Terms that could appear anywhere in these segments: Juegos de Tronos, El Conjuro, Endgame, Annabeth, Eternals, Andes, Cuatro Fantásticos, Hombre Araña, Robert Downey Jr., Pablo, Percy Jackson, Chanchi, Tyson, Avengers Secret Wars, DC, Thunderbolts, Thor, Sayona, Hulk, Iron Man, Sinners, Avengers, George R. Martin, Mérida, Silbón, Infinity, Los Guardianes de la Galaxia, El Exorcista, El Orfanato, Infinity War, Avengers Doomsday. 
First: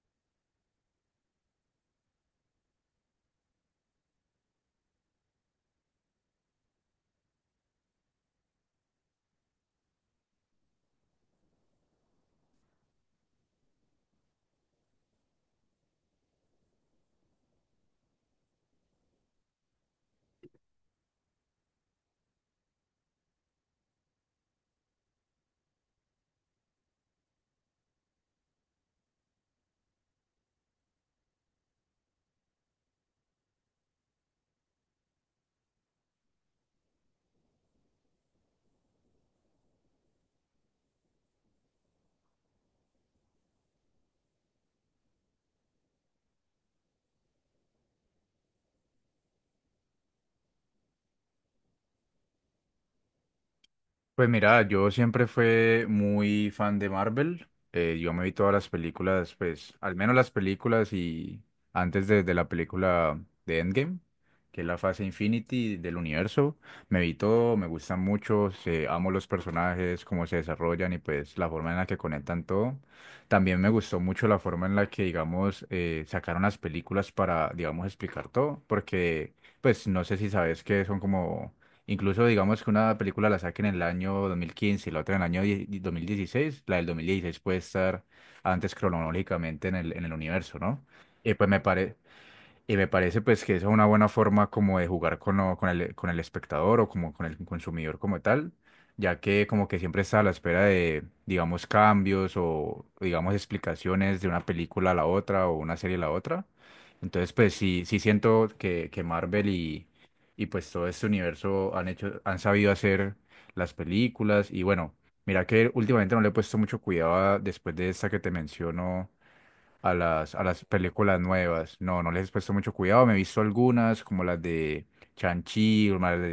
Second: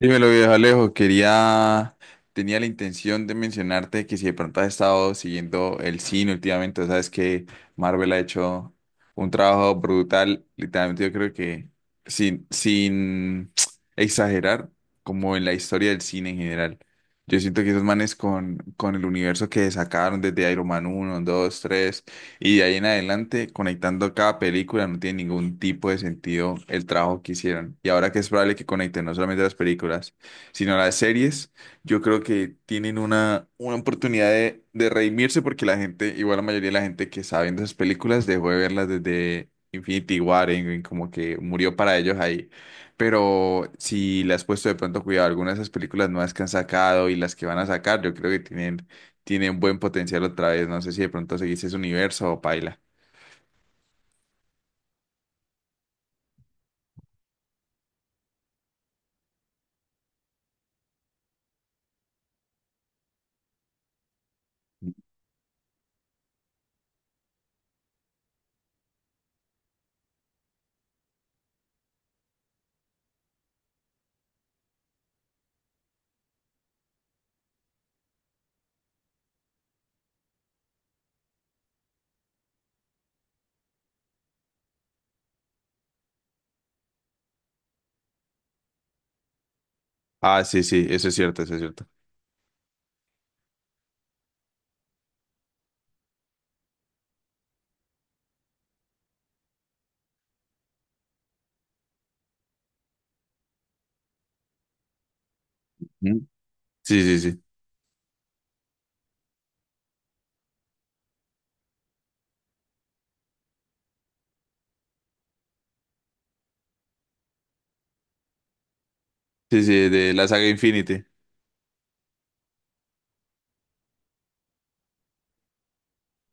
Dímelo, viejo Alejo, tenía la intención de mencionarte que si de pronto has estado siguiendo el cine últimamente, sabes que Marvel ha hecho un trabajo brutal. Literalmente yo creo que sin exagerar, como en la historia del cine en general. Yo siento que esos manes con el universo que sacaron desde Iron Man uno, dos, tres. Y de ahí en adelante, conectando cada película, no tiene ningún tipo de sentido el trabajo que hicieron. Y ahora que es probable que conecten no solamente las películas, sino las series, yo creo que tienen una oportunidad de redimirse, porque la gente, igual la mayoría de la gente que está viendo esas películas, dejó de verlas desde Infinity War, en como que murió para ellos ahí. Pero si le has puesto de pronto cuidado a algunas de esas películas nuevas que han sacado y las que van a sacar, yo creo que tiene un buen potencial otra vez. No sé si de pronto seguís ese universo o paila. Pues mira, yo siempre fui muy fan de Marvel. Yo me vi todas las películas, pues, al menos las películas y antes de la película de Endgame, que es la fase Infinity del universo. Me vi todo, me gustan mucho, amo los personajes, cómo se desarrollan y pues la forma en la que conectan todo. También me gustó mucho la forma en la que, digamos, sacaron las películas para, digamos, explicar todo, porque, pues, no sé si sabes que son como. Incluso digamos que una película la saquen en el año 2015 y la otra en el año 2016, la del 2016 puede estar antes cronológicamente en el Ah, universo, sí, ¿no? sí, eso es Y cierto, pues eso me es cierto. parece... Y me parece pues que esa es una buena forma como de jugar con con el espectador o como con el consumidor como tal, ya que como que siempre está a la espera de, digamos, cambios o digamos explicaciones de una película a la otra o una serie a la ¿Mm? otra. Sí, sí, Entonces sí. pues sí, sí siento que Marvel y pues todo este universo han hecho, han sabido hacer las películas y bueno, mira que últimamente no le he puesto mucho cuidado después de esta que te menciono Sí, sí, de la a saga las Infinity. películas nuevas. No, no les he puesto mucho cuidado. Me he visto algunas, como las de Chanchi o las de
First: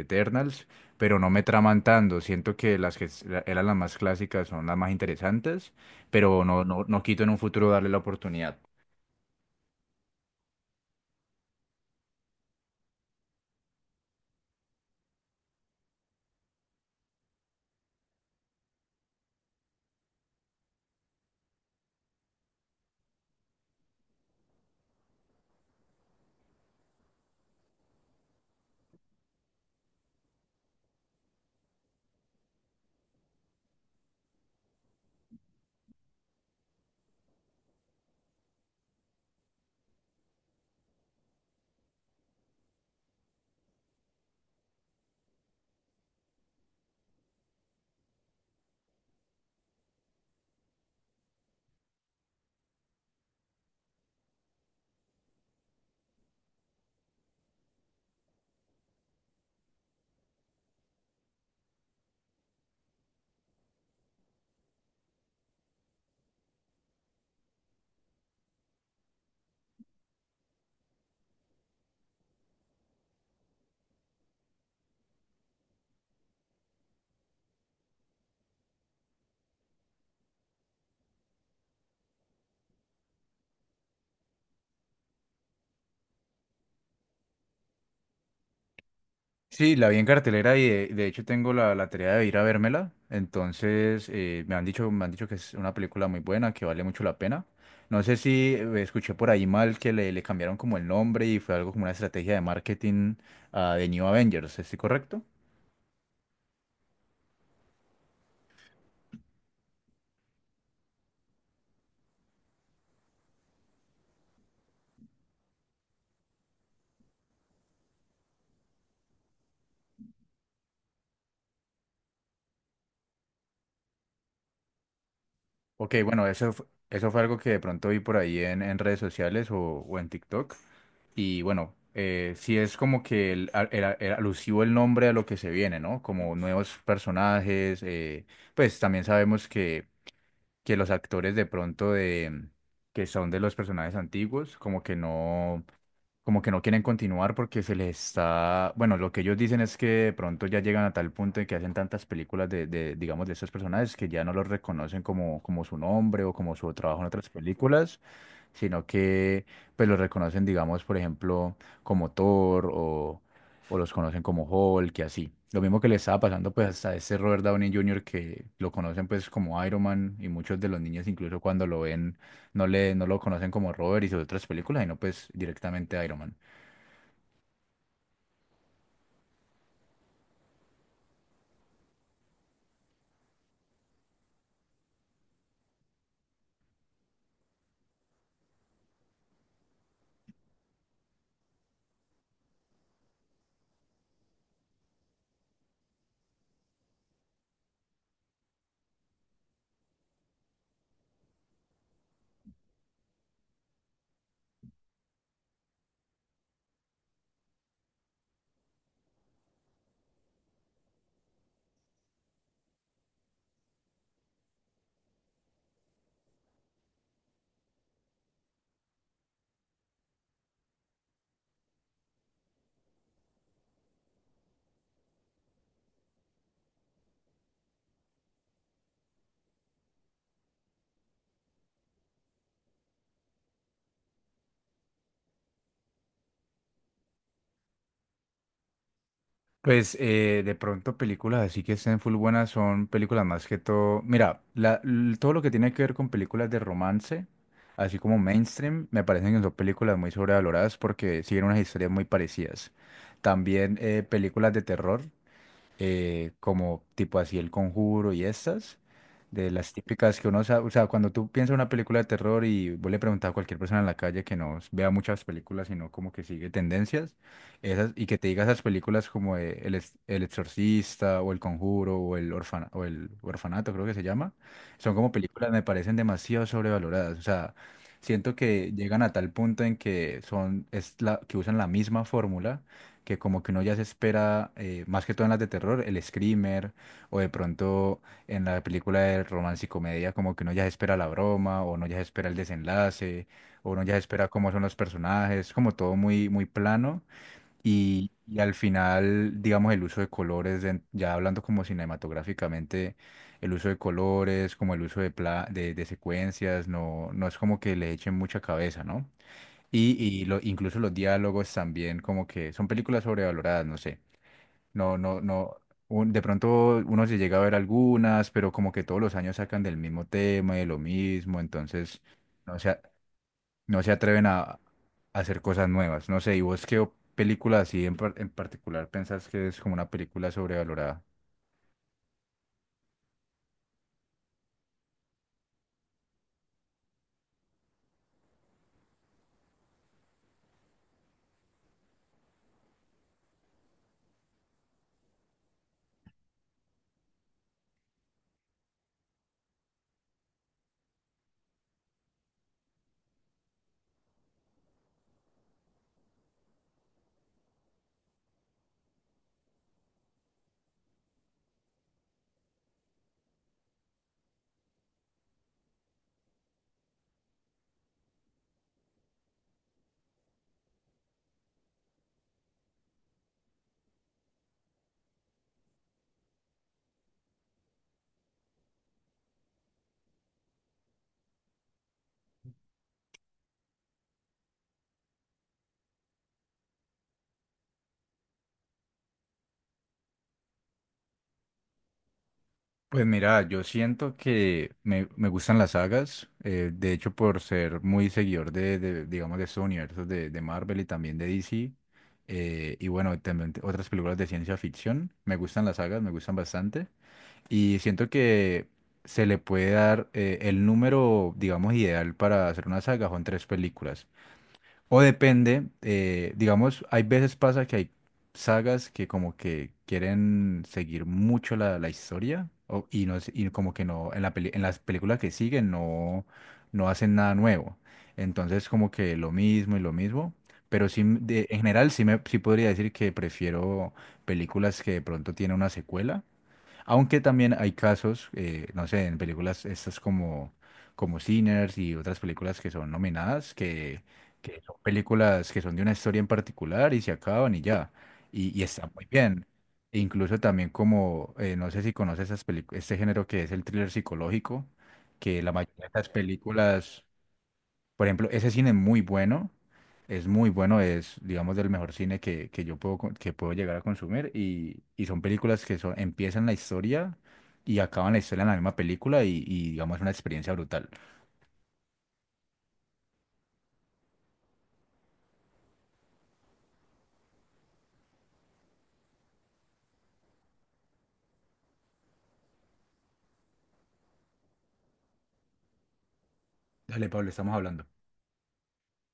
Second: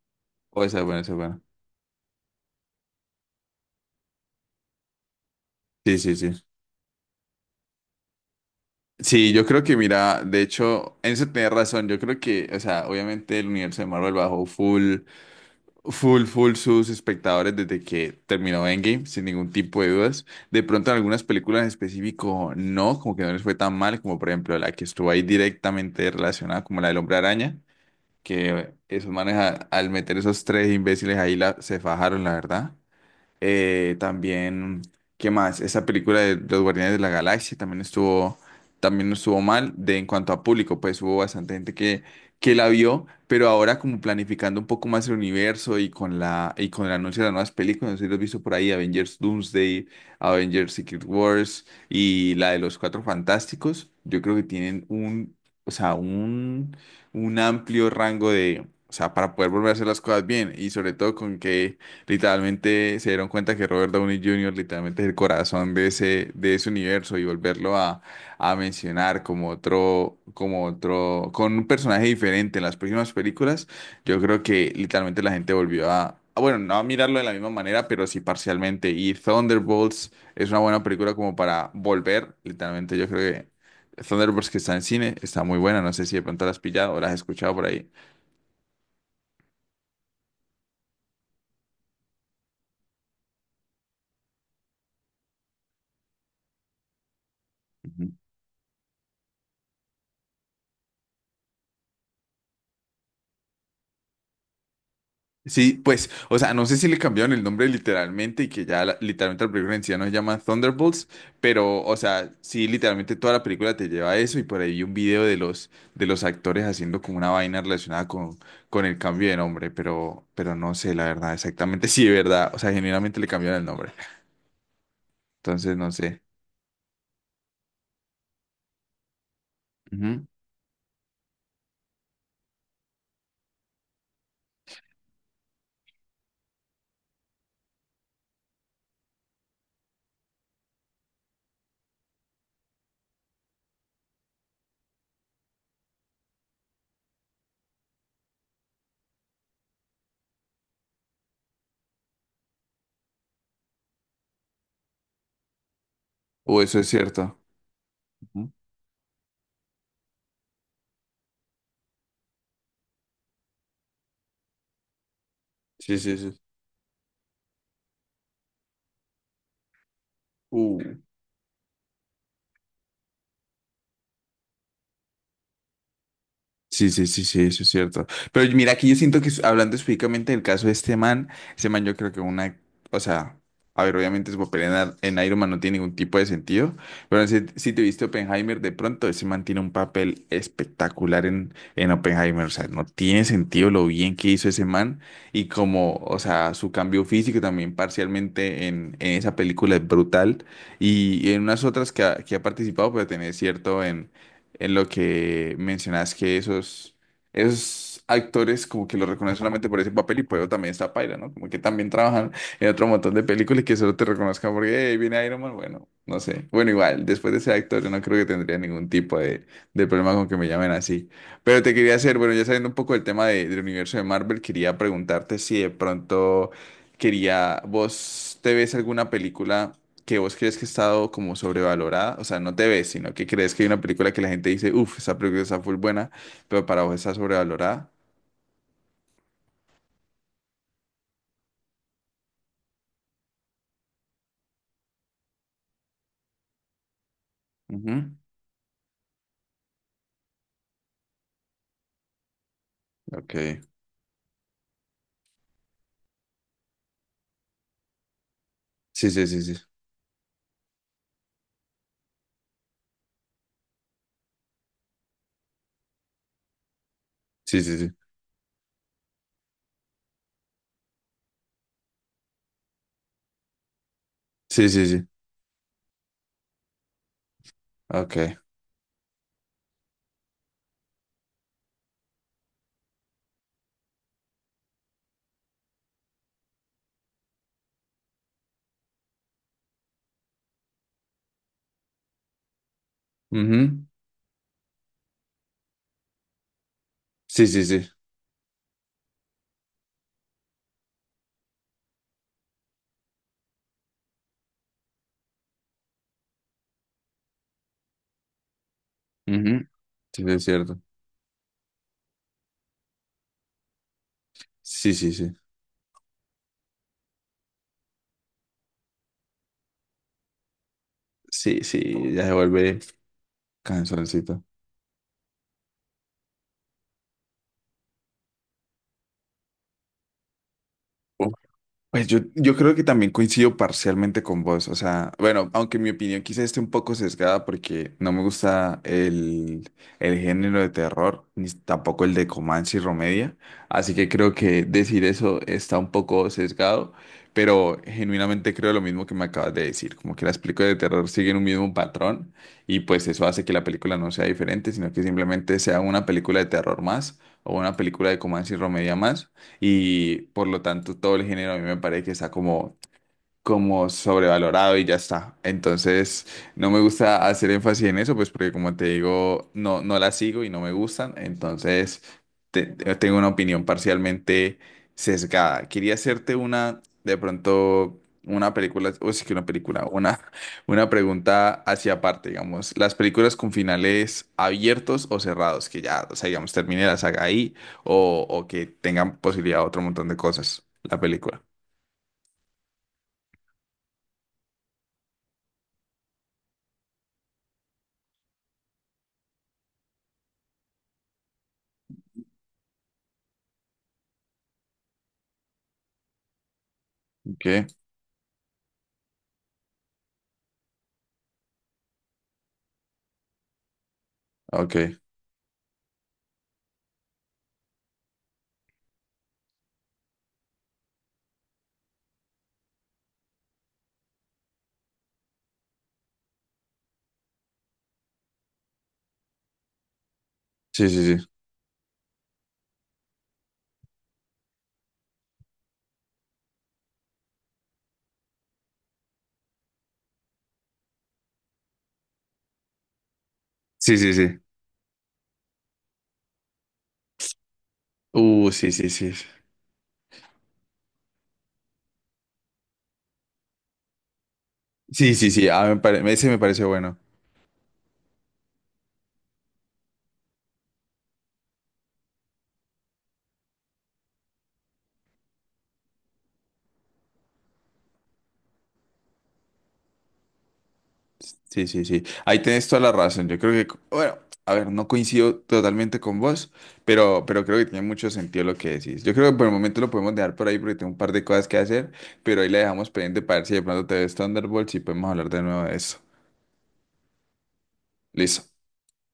O Eternals, esa es buena, esa es pero no buena. me traman tanto. Siento que las que eran las más clásicas son las más interesantes, Sí, sí, sí. pero no, no, no quito en un futuro darle la oportunidad. Sí, yo creo que, mira, de hecho, en eso tenés razón. Yo creo que, o sea, obviamente el universo de Marvel bajó full, full sus espectadores desde que terminó Endgame, sin ningún tipo de dudas. De pronto en algunas películas en específico, no, como que no les fue tan mal, como por ejemplo la que estuvo ahí directamente relacionada, como la del Hombre Araña. Que esos manes al meter esos tres imbéciles ahí la, se fajaron, la verdad. También, ¿qué más? Esa película de Los Guardianes de la Galaxia también estuvo, también no estuvo mal de en cuanto a público, pues hubo bastante gente que la vio. Pero ahora como planificando un poco más el universo y con el anuncio de las nuevas películas, no sé si lo has visto por ahí, Avengers Doomsday, Avengers Secret Wars y la de los Cuatro Fantásticos, yo creo que tienen un, o sea, un amplio rango de, o sea, para poder volver a hacer las cosas bien, y sobre todo con que literalmente se dieron cuenta que Robert Downey Jr. literalmente es el corazón de de ese universo, y volverlo a mencionar como otro, con un personaje diferente en las próximas películas. Yo creo que literalmente la gente volvió bueno, no a mirarlo de la misma manera, pero sí parcialmente. Y Thunderbolts es una buena película como para volver. Literalmente yo creo que Thunderbolts, que está en cine, está muy buena, no sé si de pronto la has pillado o la has escuchado por ahí. Sí, la vi en cartelera y de hecho tengo la tarea de ir a vérmela. Entonces, me han dicho que es una película muy buena, que vale mucho la pena. No sé si escuché por ahí mal que le cambiaron como el nombre y fue algo como una estrategia de marketing a The New Avengers, ¿estoy correcto? Sí, pues, o sea, no sé si le cambiaron el nombre literalmente y que ya literalmente la película en sí ya no se llama Thunderbolts, pero, o sea, sí, literalmente toda la película te lleva a eso y por ahí vi un video de de los actores haciendo como una vaina relacionada con el cambio de nombre, pero no sé, la verdad, exactamente, sí, de verdad, o sea, genuinamente le cambiaron el nombre, entonces no Ok, sé. bueno, eso, eso fue algo que de pronto vi por ahí en redes sociales o en Ujú. TikTok. Y bueno, sí es como que era alusivo el nombre a lo que se viene, ¿no? Como nuevos personajes, pues también sabemos que los actores que son de los personajes antiguos, como que no quieren continuar porque se les está, bueno, lo que ellos dicen es que de pronto ya llegan a tal punto en que hacen tantas películas digamos, de estos personajes que ya no los reconocen como, como su nombre o como O su eso es trabajo en otras cierto. películas, Ujú. sino que pues los reconocen, digamos, por ejemplo, como Thor o los conocen como Hulk y así. Lo mismo que le Sí, sí, estaba sí. pasando pues a ese Robert Downey Jr. que lo conocen pues como Iron Man y muchos de los Uh. niños incluso cuando lo ven no lo conocen como Robert y sus otras películas, sino pues directamente Iron Man. Sí, sí, sí, sí, eso es cierto. Pero mira, aquí yo siento que hablando específicamente del caso de este man yo creo que una, o sea, a ver, obviamente su papel en, en Iron Man no tiene ningún tipo de sentido, pero si, si te viste Oppenheimer, de pronto ese man tiene un papel espectacular en Oppenheimer, o sea, no tiene sentido lo bien que hizo ese man y como, o sea, su cambio físico también parcialmente en esa película es brutal y, en unas otras que ha participado, pero tiene cierto en lo que mencionas que esos actores como que los reconocen solamente por ese papel y por eso también está paila, ¿no? Como que también trabajan en otro montón de películas y que solo te reconozcan porque "Hey, viene Iron Man", bueno, no sé. Bueno, igual, después de ser actor yo no creo que tendría ningún tipo de problema con que me llamen así. Pero te quería hacer, bueno, ya sabiendo un poco del tema del universo de Marvel, quería preguntarte si de pronto vos te ves alguna película que vos crees que ha estado como sobrevalorada, o sea, no te ves, sino que crees que hay una película que la gente dice, uff, esa película está full buena, pero para vos está sobrevalorada. Pues de pronto películas así que estén full buenas son películas más que todo. Mira, todo lo que tiene que ver con películas de romance, así Ujú. como mainstream, me parecen que son películas muy sobrevaloradas porque siguen unas historias muy parecidas. Ok. También películas de terror. Como tipo así El Conjuro y estas, Sí, sí, sí, de sí. las típicas que uno sabe, o sea, cuando tú piensas en una película de terror y vos le preguntas a cualquier persona en la calle que no vea muchas películas, sino como que sigue tendencias, Sí, sí, sí. esas, y que te diga esas películas como El Exorcista o El Conjuro o o El Orfanato, creo que se llama, Sí, sí, son sí. como películas me parecen demasiado sobrevaloradas, o sea, Ok. siento que llegan a tal punto en que que usan la misma fórmula que como que uno ya se espera, más que todo en las de terror, el screamer, o de pronto en la película de romance y comedia, como que uno ya se espera la broma, o uno ya se espera el desenlace, o uno Ujú. ya se espera cómo son los personajes, como todo muy, muy plano, Sí, sí, sí. Y al final, digamos, el uso de colores, ya hablando como cinematográficamente, el uso de colores, como el uso de secuencias, no, no es como que le echen mucha cabeza, ¿no? Ujú. Sí, Y sí, lo, es incluso cierto. los diálogos también, como que son películas sobrevaloradas, no sé. Sí, No, sí, no, sí. no. De pronto uno se llega a ver algunas, pero como que todos los años sacan del mismo tema y de lo mismo, Sí, entonces sí, ya se no se, vuelve a- no se atreven cansoncito. a hacer cosas nuevas. No sé, ¿y vos qué película así en, en particular pensás que es como una película sobrevalorada? Pues yo creo que también coincido parcialmente con vos, o sea, bueno, aunque mi opinión quizás esté un poco sesgada porque no me gusta el género de terror, ni tampoco el de Comanche y Romedia, así que creo que decir eso está un poco sesgado, pero genuinamente creo lo mismo que me acabas de decir, como que las películas de terror siguen un mismo patrón y pues eso hace que la película no sea diferente, sino que simplemente sea una película de terror más o una película de Comanche y Romedia más, y por lo tanto todo el género a mí me parece que está como como sobrevalorado y ya está. Entonces, no me gusta hacer énfasis en eso, pues porque como te digo, no, no las sigo y no me gustan. Entonces, tengo una opinión parcialmente sesgada. Quería hacerte una, de pronto, una película, o sí que una película, una, una pregunta hacia aparte, digamos. Las películas con finales abiertos o cerrados, que ya, o sea, digamos, termine la saga ahí o que tengan posibilidad de otro montón de cosas, la película. Pues mira, yo siento que me gustan las sagas, de hecho por ser muy seguidor digamos, de estos universos de Marvel y también de DC, y bueno, también otras películas de ciencia ficción, me gustan las sagas, me gustan bastante, Qué y siento que se le puede dar el número, digamos, ideal para hacer una saga, son tres películas. ok. O depende, digamos, hay veces pasa que hay sagas que como que quieren seguir mucho la historia no, y como que no, en en las películas que siguen no, no hacen nada nuevo. Entonces como que lo mismo y lo mismo, Sí, pero sí, sí, sí. En general sí, sí podría decir que prefiero películas que de pronto tienen una secuela, aunque también hay casos, no sé, en películas estas como, como Sinners y otras películas que son nominadas, Sí, sí, sí. que son películas que son de una historia en particular y se acaban y ya. Y Sí, sí, está muy sí. bien. E incluso también como, no sé si conoces esas este género que es el thriller psicológico, Sí, sí, que sí. la Ah, mayoría de estas ese me pareció bueno. películas... Por ejemplo, ese cine es muy bueno, es muy bueno, es, digamos, del mejor cine que yo puedo, que puedo llegar a consumir y son películas que son, empiezan la historia y acaban la historia en la misma película y digamos, es una experiencia brutal. Sí, sí, sí. Ahí tenés toda la razón. Yo creo que, bueno, a ver, no coincido totalmente con vos, pero creo que tiene mucho sentido lo que decís. Yo creo que por el momento lo podemos dejar por ahí porque tengo un par de cosas que hacer, pero ahí la dejamos pendiente para ver si de pronto te ves Thunderbolts y podemos hablar de nuevo de eso. Dale, Pablo, estamos hablando. Listo.